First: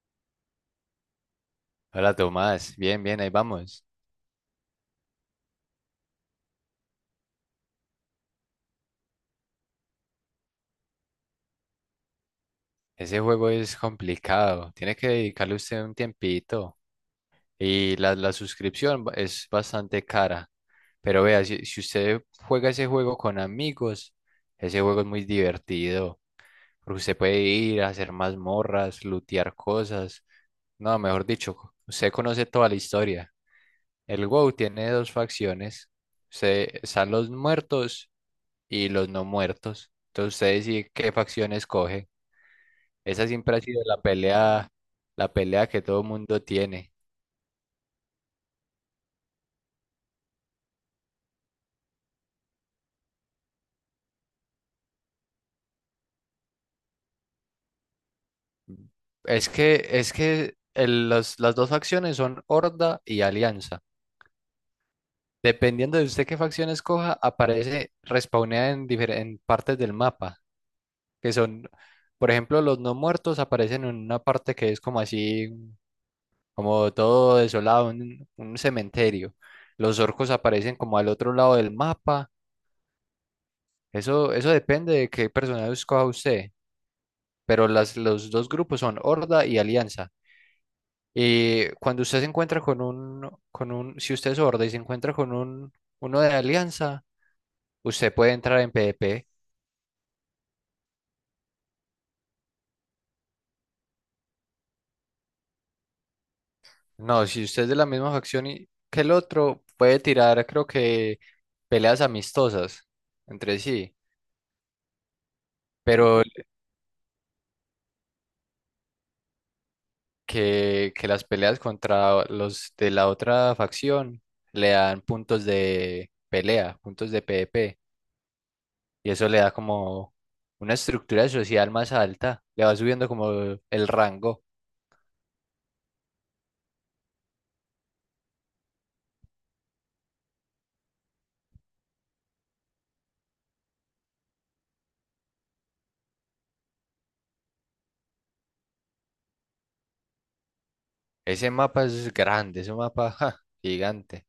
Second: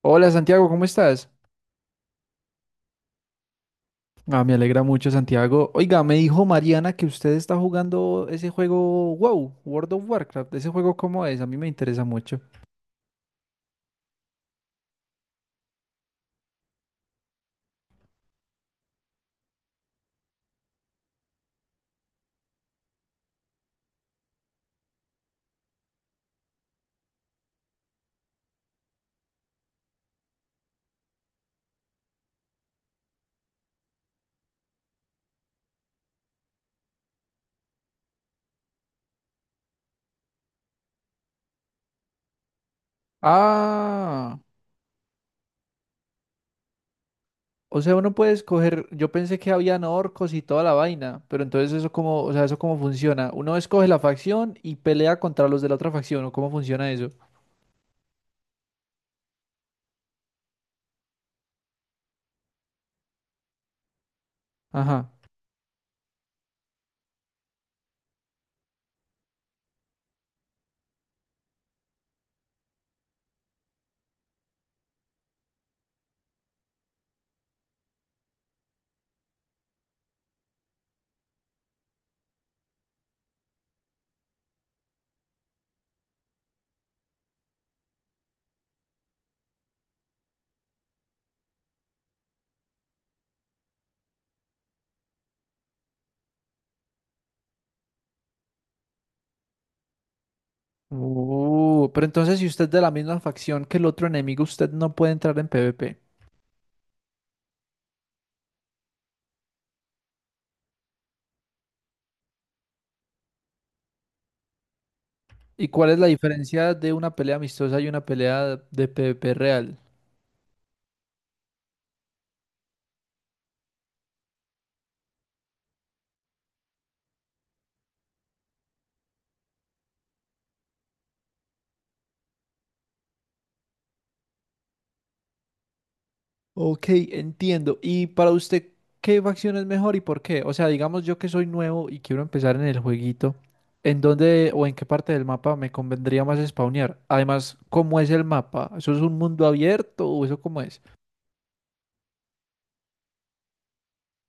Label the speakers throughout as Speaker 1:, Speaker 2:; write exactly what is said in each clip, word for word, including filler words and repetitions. Speaker 1: Hola Santiago, ¿cómo estás?
Speaker 2: Hola Tomás, bien, bien, ahí vamos.
Speaker 1: Ah, me alegra mucho Santiago. Oiga, me dijo Mariana que usted está jugando ese juego uau, World of Warcraft. ¿Ese juego cómo es? A mí me interesa mucho.
Speaker 2: Ese juego es complicado, tiene que dedicarle usted un tiempito y la, la suscripción ba- es bastante cara, pero vea, si, si usted juega ese juego con amigos, ese juego es muy divertido, porque usted puede ir a hacer mazmorras, lootear cosas, no, mejor dicho, usted conoce toda la historia. El WoW tiene dos facciones, se están los muertos y los no muertos, entonces usted decide qué facción escoge. Esa siempre ha sido la
Speaker 1: Ah,
Speaker 2: pelea, la pelea que todo el mundo tiene.
Speaker 1: o sea, uno puede escoger, yo pensé que habían orcos y toda la vaina, pero entonces eso cómo, o sea, eso cómo funciona. Uno escoge la facción y pelea contra los de la otra facción, ¿o cómo funciona eso?
Speaker 2: Es que, es que el- los- las dos facciones son Horda y Alianza.
Speaker 1: Ajá.
Speaker 2: Dependiendo de usted qué facción escoja, aparece respawnea en, difer- en partes del mapa, que son, por ejemplo, los no muertos aparecen en una parte que es como así, como todo desolado, un, un cementerio. Los orcos aparecen como al otro lado del mapa. Eso, eso depende de qué personaje escoja usted. Pero las, los dos grupos son Horda y Alianza. Y cuando usted se encuentra con un, con un, si usted es Horda y se encuentra con un, uno de Alianza, usted puede entrar en PvP.
Speaker 1: Uh, pero entonces si usted es de la misma facción que el otro enemigo, usted no puede entrar en P V P.
Speaker 2: No, si usted es de la misma facción y, que el otro, puede tirar, creo que, peleas amistosas entre sí,
Speaker 1: ¿Y cuál es la
Speaker 2: pero
Speaker 1: diferencia de una pelea amistosa y una pelea de P V P real?
Speaker 2: que, que las peleas contra los de la otra facción le dan puntos de pelea, puntos de PvP. Y eso le da como una estructura social más alta, le va subiendo como el rango.
Speaker 1: Ok, entiendo. ¿Y para usted qué facción es mejor y por qué? O sea, digamos yo que soy nuevo y quiero empezar en el jueguito, ¿en dónde o en qué parte del mapa me convendría más spawnear? Además, ¿cómo es el mapa? ¿Eso es un mundo abierto o eso cómo es?
Speaker 2: Ese mapa es grande, ese mapa ja, gigante.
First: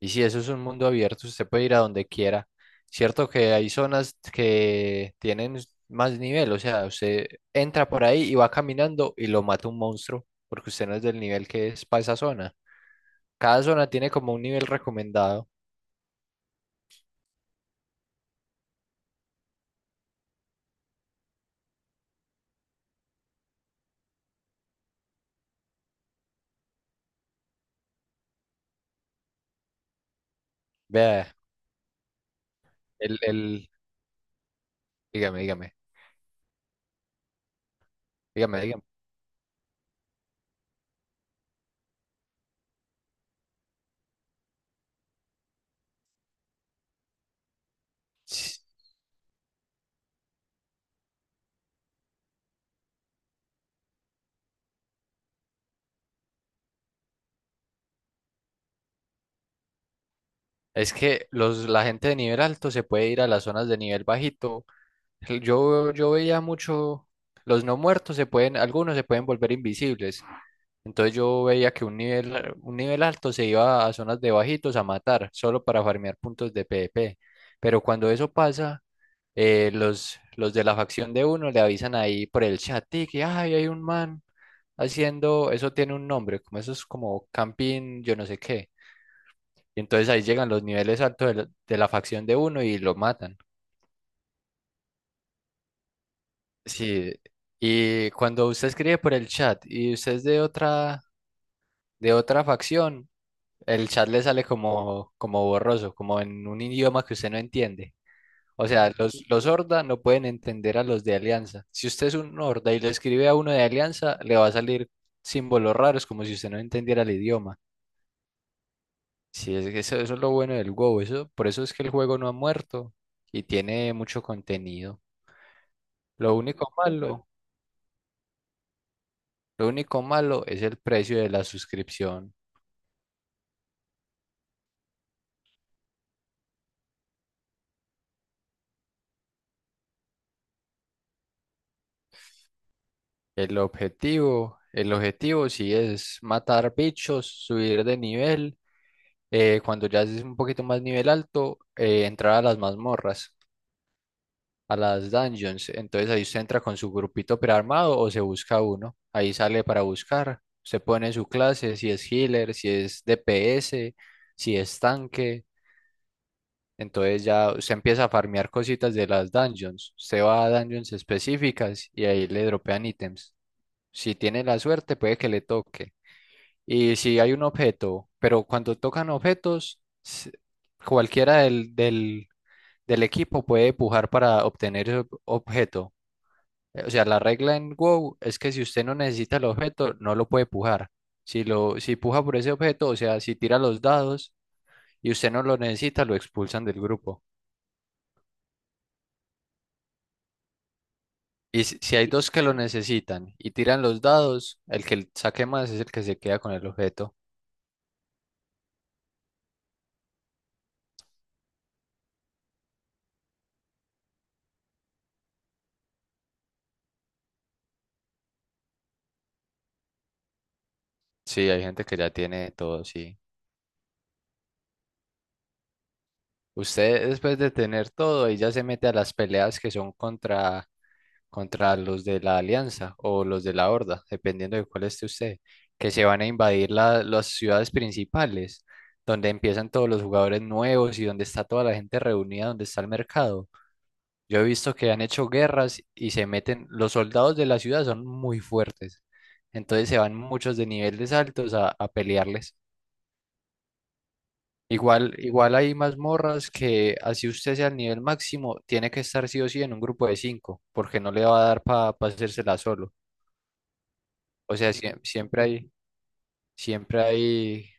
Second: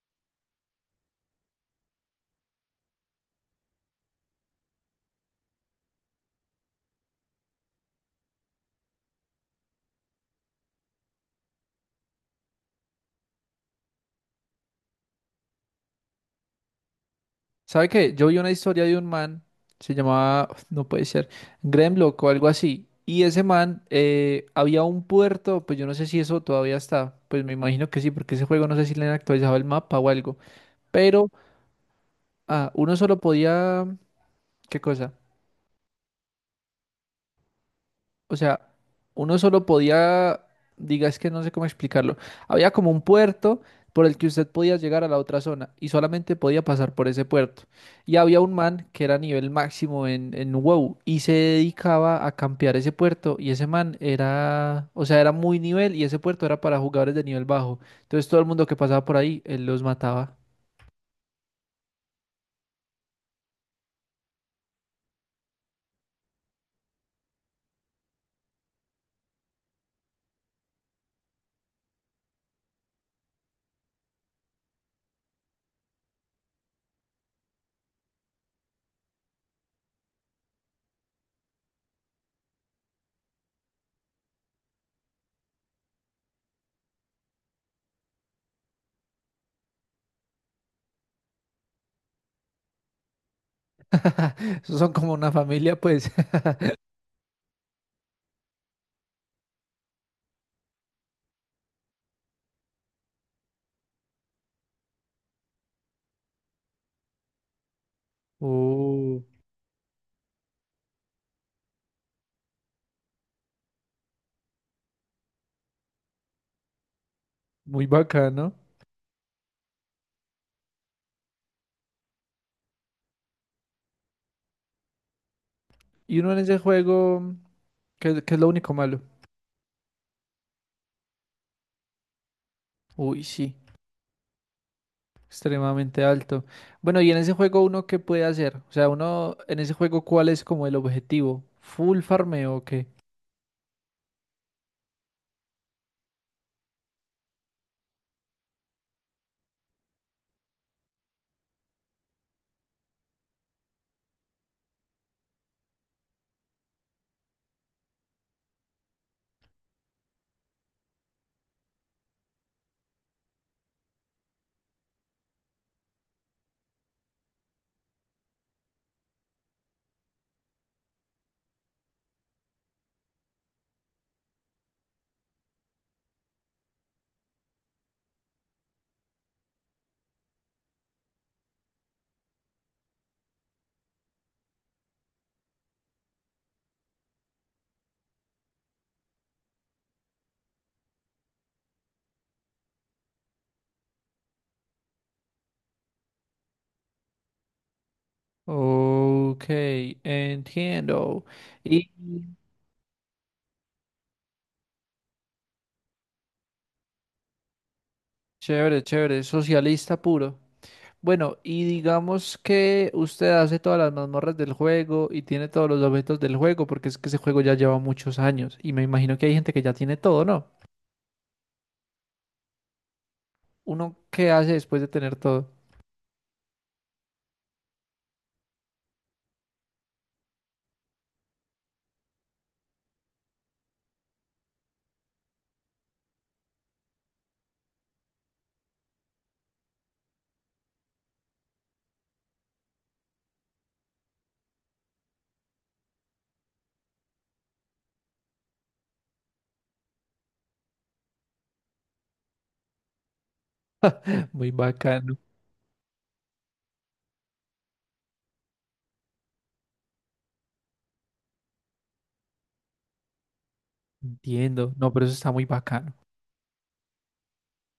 Speaker 2: Y si eso es un mundo abierto, usted puede ir a donde quiera. Cierto que hay zonas que tienen más nivel, o sea, usted entra por ahí y va caminando y lo mata un monstruo, porque usted no es del nivel que es para esa zona. Cada zona tiene como un nivel recomendado.
Speaker 1: ¿Sabe qué? Yo vi una historia de un man, se llamaba, no puede ser, Gremlock o algo así. Y ese man, eh, había un puerto, pues yo no sé si eso todavía está, pues me imagino que sí, porque ese juego no sé si le han actualizado el mapa o algo.
Speaker 2: Vea,
Speaker 1: Pero ah, uno solo
Speaker 2: el, el,
Speaker 1: podía, ¿qué cosa?
Speaker 2: dígame, dígame,
Speaker 1: O
Speaker 2: dígame,
Speaker 1: sea,
Speaker 2: dígame.
Speaker 1: uno solo podía, diga, es que no sé cómo explicarlo. Había como un puerto por el que usted podía llegar a la otra zona y solamente podía pasar por ese puerto. Y había un man que era nivel máximo en, en uau y se dedicaba a campear ese puerto y ese man era, o sea, era muy nivel y ese puerto era para jugadores de nivel bajo. Entonces todo el mundo que pasaba por ahí, él los mataba.
Speaker 2: Es que los, la gente de nivel alto se puede ir a las zonas de nivel bajito. El- Yo, yo veía mucho, los no muertos se pueden, algunos se pueden volver invisibles. Entonces yo veía que un nivel, un nivel alto se iba a zonas de bajitos a matar, solo para farmear puntos de PvP. Pero cuando eso pasa, eh, los, los de la facción de uno le avisan ahí por el chat, "Tic, que "Ay, hay un man haciendo, eso tiene un nombre, como eso es como camping, yo no sé qué. Y entonces ahí llegan los niveles altos de la, de la facción de uno y lo matan.
Speaker 1: Esos son como una familia, pues.
Speaker 2: Sí, y cuando usted escribe por el chat y usted es de otra, de otra facción, el chat le sale como, como borroso, como en un idioma que usted no entiende. O sea,
Speaker 1: Oh,
Speaker 2: los, los horda no pueden entender a los de alianza. Si usted es un horda y le escribe a uno de alianza, le va a salir símbolos raros, como si usted no entendiera el idioma.
Speaker 1: muy bacano.
Speaker 2: Sí, es que eso, eso es lo bueno del WoW, eso, por eso es que el juego no ha muerto y tiene mucho contenido.
Speaker 1: Y uno
Speaker 2: Lo
Speaker 1: en ese
Speaker 2: único malo,
Speaker 1: juego. ¿Qué, qué es lo único malo?
Speaker 2: lo único malo es el precio de la suscripción.
Speaker 1: Uy, sí, extremadamente alto. Bueno, ¿y en ese juego uno qué puede hacer? O sea, uno en ese juego ¿cuál es como el objetivo? ¿Full farmeo o qué?
Speaker 2: El objetivo, el objetivo sí es matar bichos, subir de nivel. eh, cuando ya es un poquito más nivel alto, eh, entrar a las mazmorras, a las dungeons. Entonces ahí usted entra con su grupito prearmado o se busca uno. Ahí sale para buscar. Se pone su clase, si es healer, si es D P S, si es tanque. Entonces ya usted empieza a farmear cositas de las dungeons. Usted va a dungeons específicas y ahí le dropean ítems. Si tiene la suerte, puede que le toque. Y si hay un objeto, pero cuando tocan objetos, s- cualquiera del, del, del equipo puede pujar para obtener ese ob- objeto. Eh, O sea, la regla en WoW es que si usted no necesita el objeto, no lo puede pujar. Si lo, si puja por ese objeto, o sea, si tira los dados y usted no lo necesita, lo expulsan del grupo.
Speaker 1: Ok, entiendo.
Speaker 2: Y si
Speaker 1: Y
Speaker 2: si hay dos que lo necesitan y tiran los dados, el que saque más es el que se queda con el objeto.
Speaker 1: chévere, chévere, socialista puro. Bueno, y digamos que usted hace todas las mazmorras del juego y tiene todos los objetos del juego, porque es que ese juego ya lleva muchos años y me imagino que hay gente que ya tiene todo, ¿no?
Speaker 2: Sí, hay gente que ya tiene todo, sí.
Speaker 1: ¿Uno qué hace después de tener todo?
Speaker 2: Usted después de tener todo, ahí ya se mete a las peleas que son contra, contra los de la Alianza o los de la Horda, dependiendo de cuál esté usted, que se van a invadir la- las ciudades principales, donde empiezan todos los jugadores nuevos y donde está toda la gente reunida, donde está el mercado. Yo he visto que han hecho guerras y se meten, los soldados de la ciudad son muy fuertes, entonces se van muchos de niveles altos a, a pelearles.
Speaker 1: Muy
Speaker 2: Igual,
Speaker 1: bacano.
Speaker 2: igual hay mazmorras que así usted sea el nivel máximo, tiene que estar sí o sí en un grupo de cinco, porque no le va a dar para hacérsela solo. O
Speaker 1: Entiendo,
Speaker 2: sea,
Speaker 1: no,
Speaker 2: siem-
Speaker 1: pero eso está
Speaker 2: siempre
Speaker 1: muy
Speaker 2: hay,
Speaker 1: bacano.
Speaker 2: siempre hay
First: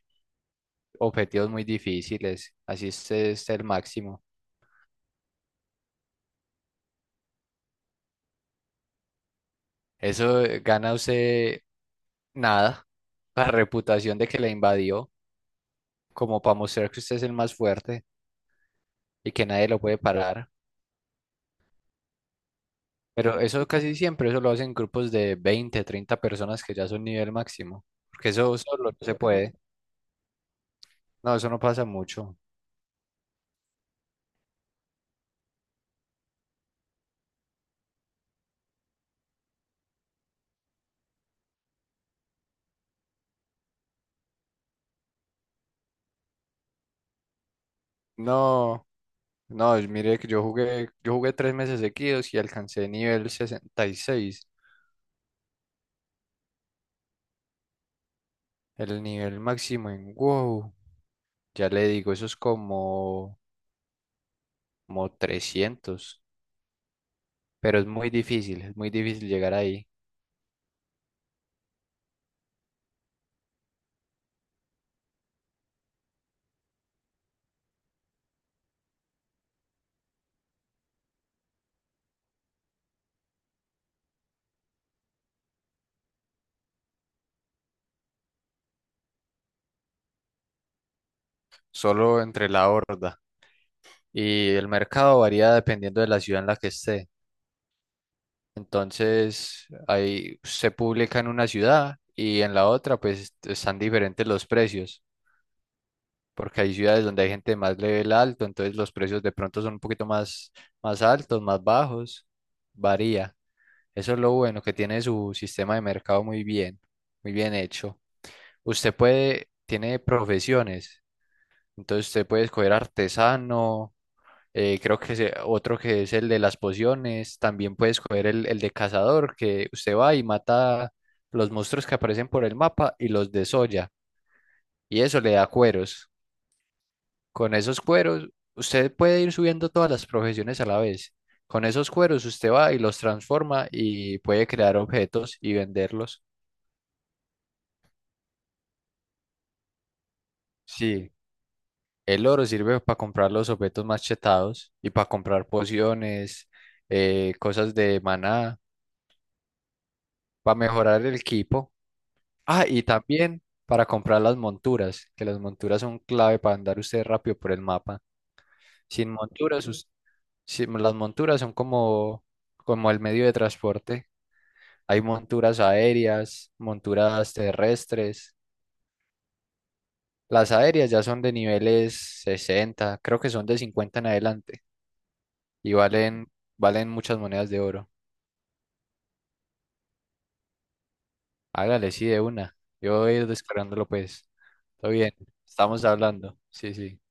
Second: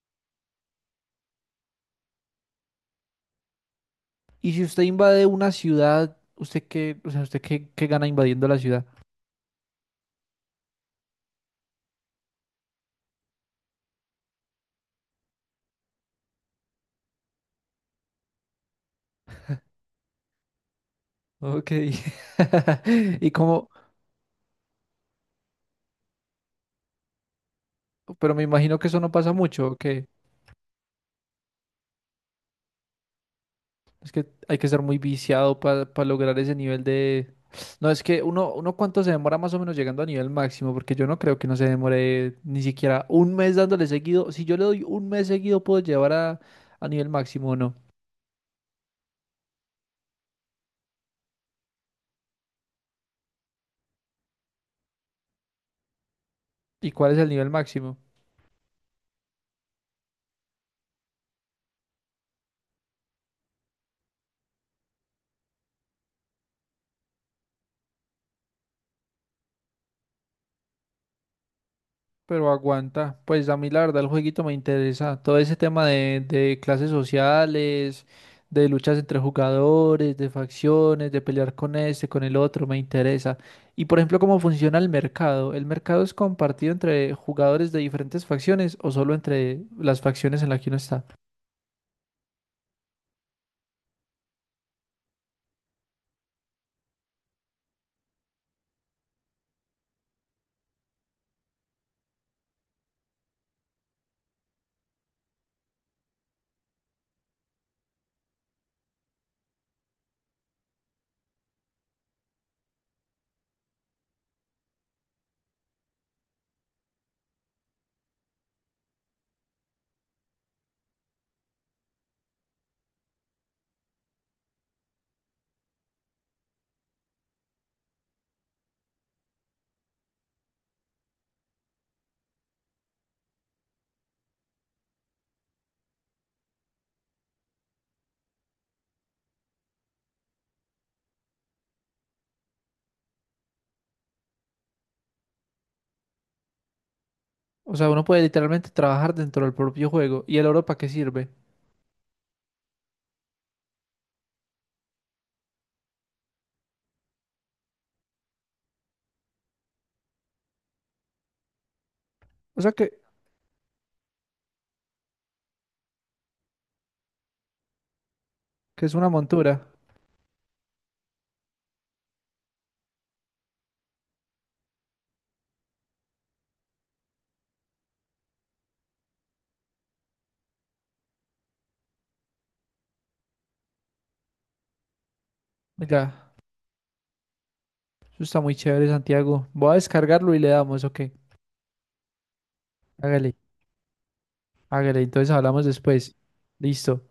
Speaker 2: objetivos muy difíciles, así usted esté el máximo.
Speaker 1: Y si usted invade una ciudad, ¿usted qué, o sea, usted qué, qué gana invadiendo la ciudad?
Speaker 2: Eso eh, gana usted nada, la reputación de que le invadió, como para mostrar que usted es el más fuerte y que nadie lo puede parar.
Speaker 1: Ok. Y
Speaker 2: Pero eso
Speaker 1: como,
Speaker 2: casi siempre, eso lo hacen grupos de veinte, treinta personas que ya son nivel máximo, porque
Speaker 1: pero me
Speaker 2: eso
Speaker 1: imagino
Speaker 2: solo
Speaker 1: que
Speaker 2: no
Speaker 1: eso no
Speaker 2: se
Speaker 1: pasa
Speaker 2: puede.
Speaker 1: mucho, ¿o qué?
Speaker 2: No, eso no pasa mucho.
Speaker 1: Es que hay que ser muy viciado para lograr ese nivel de… No, es que uno, uno ¿cuánto se demora más o menos llegando a nivel máximo? Porque yo no creo que no se demore ni siquiera un mes dándole seguido. Si yo le doy un mes seguido, ¿puedo llevar a, a nivel máximo o no?
Speaker 2: No, no, mire que yo jugué, yo jugué tres meses seguidos y alcancé nivel sesenta y seis,
Speaker 1: ¿Y cuál es el nivel máximo?
Speaker 2: el nivel máximo en WoW. Ya le digo, eso es como, como trescientos, pero es muy difícil, es muy difícil llegar ahí,
Speaker 1: Pero aguanta, pues a mí la verdad el jueguito me interesa. Todo ese tema de, de clases sociales, de luchas entre jugadores, de facciones, de pelear con este, con el otro, me interesa. Y por ejemplo, ¿cómo funciona el mercado? ¿El mercado es compartido entre jugadores de diferentes facciones o solo entre las facciones en las que uno está?
Speaker 2: solo entre la horda. Y el mercado varía dependiendo de la ciudad en la que esté. Entonces, ahí se publica en una ciudad y en la otra, pues están diferentes los precios, porque hay ciudades donde hay gente de más level alto, entonces los precios de pronto son un poquito más, más altos, más bajos, varía. Eso es lo bueno, que tiene su sistema de mercado muy bien, muy bien hecho. Usted puede, tiene profesiones, entonces usted puede escoger artesano. Eh, creo que se- otro que es el de las pociones. También puedes coger el, el de cazador, que usted va y mata los monstruos que aparecen por el mapa y los desolla. Y eso le da cueros. Con esos cueros, usted puede ir subiendo todas las profesiones a la vez. Con esos cueros, usted va y los transforma y puede crear objetos y venderlos.
Speaker 1: O sea, uno puede literalmente trabajar dentro del propio juego. ¿Y el oro para qué
Speaker 2: Sí,
Speaker 1: sirve?
Speaker 2: el oro sirve para comprar los objetos machetados y para comprar pociones, eh, cosas de maná, para mejorar el equipo.
Speaker 1: O
Speaker 2: Ah,
Speaker 1: sea,
Speaker 2: y
Speaker 1: que,
Speaker 2: también para comprar las monturas, que las monturas son clave para andar usted rápido por el mapa.
Speaker 1: que es una
Speaker 2: Sin monturas...
Speaker 1: montura?
Speaker 2: Ok. Us- sin- las monturas son como, como el medio de transporte. Hay monturas aéreas, monturas terrestres. Las aéreas ya son de niveles sesenta, creo que son de cincuenta en adelante y
Speaker 1: Mira,
Speaker 2: valen, valen muchas monedas de oro.
Speaker 1: eso está muy chévere, Santiago. Voy a descargarlo y le damos, ok.
Speaker 2: Hágale, sí, de una. Yo voy a ir
Speaker 1: Hágale.
Speaker 2: descargándolo, pues. Todo
Speaker 1: Hágale,
Speaker 2: bien,
Speaker 1: entonces hablamos
Speaker 2: estamos
Speaker 1: después.
Speaker 2: hablando. Sí, sí.
Speaker 1: Listo.